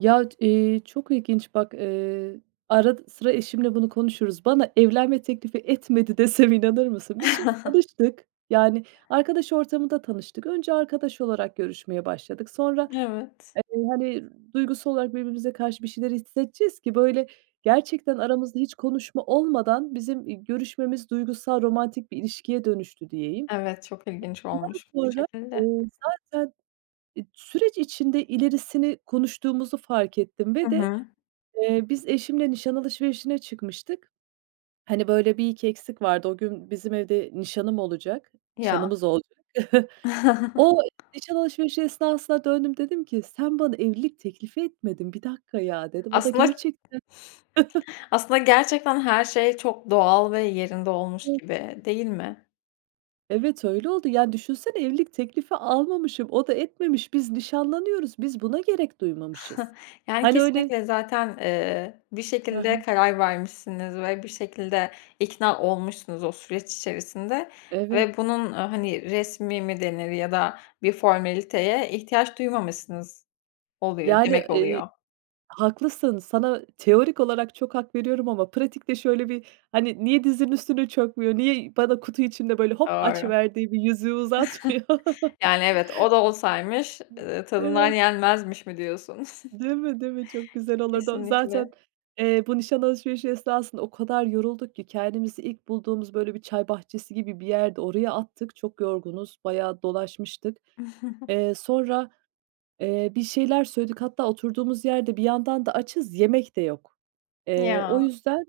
Yaç iii, çok ilginç bak, ııı, arad sıra eşimle bunu konuşuruz. Bana evlenme teklifi etmedi desem, inanır mısın? Biz şimdi tanıştık, yani arkadaş ortamında tanıştık. Önce arkadaş olarak görüşmeye başladık. Sonra, Evet. eee, hani, duygusal olarak birbirimize karşı bir şeyler hissedeceğiz ki, böyle, gerçekten aramızda hiç konuşma olmadan bizim, iii, görüşmemiz duygusal, romantik bir ilişkiye dönüştü diyeyim. Evet, çok ilginç Ondan olmuş bu sonra, şekilde. ııı, zaten e, süreç içinde ilerisini konuştuğumuzu fark ettim Hı ve de, hı. eee, biz eşimle nişan alışverişine çıkmıştık. Hani, böyle, bir iki eksik vardı. O gün bizim evde nişanım olacak, Ya. nişanımız olacak. O nişan alışverişi esnasında döndüm dedim ki, "Sen bana evlilik teklifi etmedin, 1 dakika ya." dedim. O da Aslında gerçekten. aslında gerçekten her şey çok doğal ve yerinde olmuş Evet. gibi, değil mi? Evet, öyle oldu. Yani düşünsene evlilik teklifi almamışım, o da etmemiş. Biz nişanlanıyoruz, biz buna gerek duymamışız. Yani Hani öyle kesinlikle zaten, ııı, bir Hı şekilde hı. karar vermişsiniz ve bir şekilde ikna olmuşsunuz o süreç içerisinde Evet. ve bunun, ııı, hani, resmî mi denir ya da bir formaliteye ihtiyaç duymamışsınız oluyor Yani, demek ııı, oluyor. haklısın, sana teorik olarak çok hak veriyorum ama pratikte şöyle bir, hani, niye dizinin üstüne çökmüyor, niye bana kutu içinde böyle hop Doğru. açıverdiği bir yüzüğü uzatmıyor. Yani, evet, o da olsaymış, ııı, tadından Evet. yenmezmiş mi diyorsun? Değil mi, değil mi? Çok güzel olurdu o. Zaten, Kesinlikle. eee, bu nişan alışverişi esnasında o kadar yorulduk ki kendimizi ilk bulduğumuz, böyle, bir çay bahçesi gibi bir yerdi, oraya attık. Çok yorgunuz, bayağı dolaşmıştık. Eee, sonra, eee, bir şeyler söyledik. Hatta oturduğumuz yerde bir yandan da açız, yemek de yok. Eee, o Ya. yüzden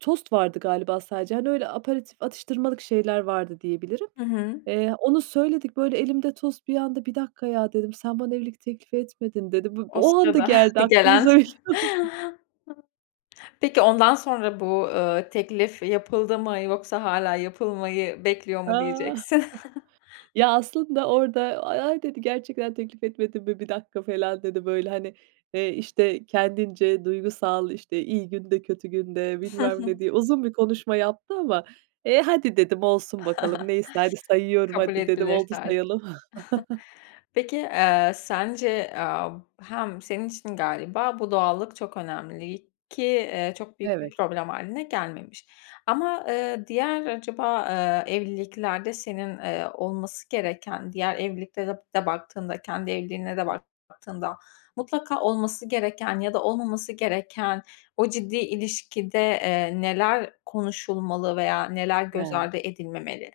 tost vardı galiba sadece. Hani öyle aperatif atıştırmalık şeyler vardı diyebilirim. Hı hı. Eee, onu söyledik. Böyle elimde tost bir anda, "1 dakika ya!" dedim. "Sen bana evlilik teklifi etmedin." dedim. [unintelligible] O O anda sırada geldi gelen. aklımıza biliyor musun? Peki ondan sonra, ııı, bu teklif yapıldı mı yoksa hâlâ yapılmayı bekliyor mu Ah! diyeceksin? Ya aslında orada "A-ay" dedi. "gerçekten teklif etmedim mi? 1 dakika." falan dedi. Böyle hani, eee, işte, kendince duygusal, işte, iyi günde kötü günde Iıı, hı bilmem ne hı. diye uzun bir konuşma yaptı ama, eee, "Hadi" dedim "olsun bakalım neyse hadi sayıyorum Kabul hadi" dedim edilir "oldu tarzı. sayalım." Peki, ııı, sence, aaa, hem senin için galiba bu doğallık çok önemli ki, ııı, çok büyük bir Evet. problem hâline gelmemiş ama, ııı, diğer acaba, ııı, evliliklerde senin, ııı, olması gereken diğer evliliklere de baktığında kendi evliliğine de [unintelligible] baktığında mutlaka olması gereken ya da olmaması gereken o ciddi ilişkide, eee, neler konuşulmalı veya neler göz [unintelligible] ardı edilmemeli?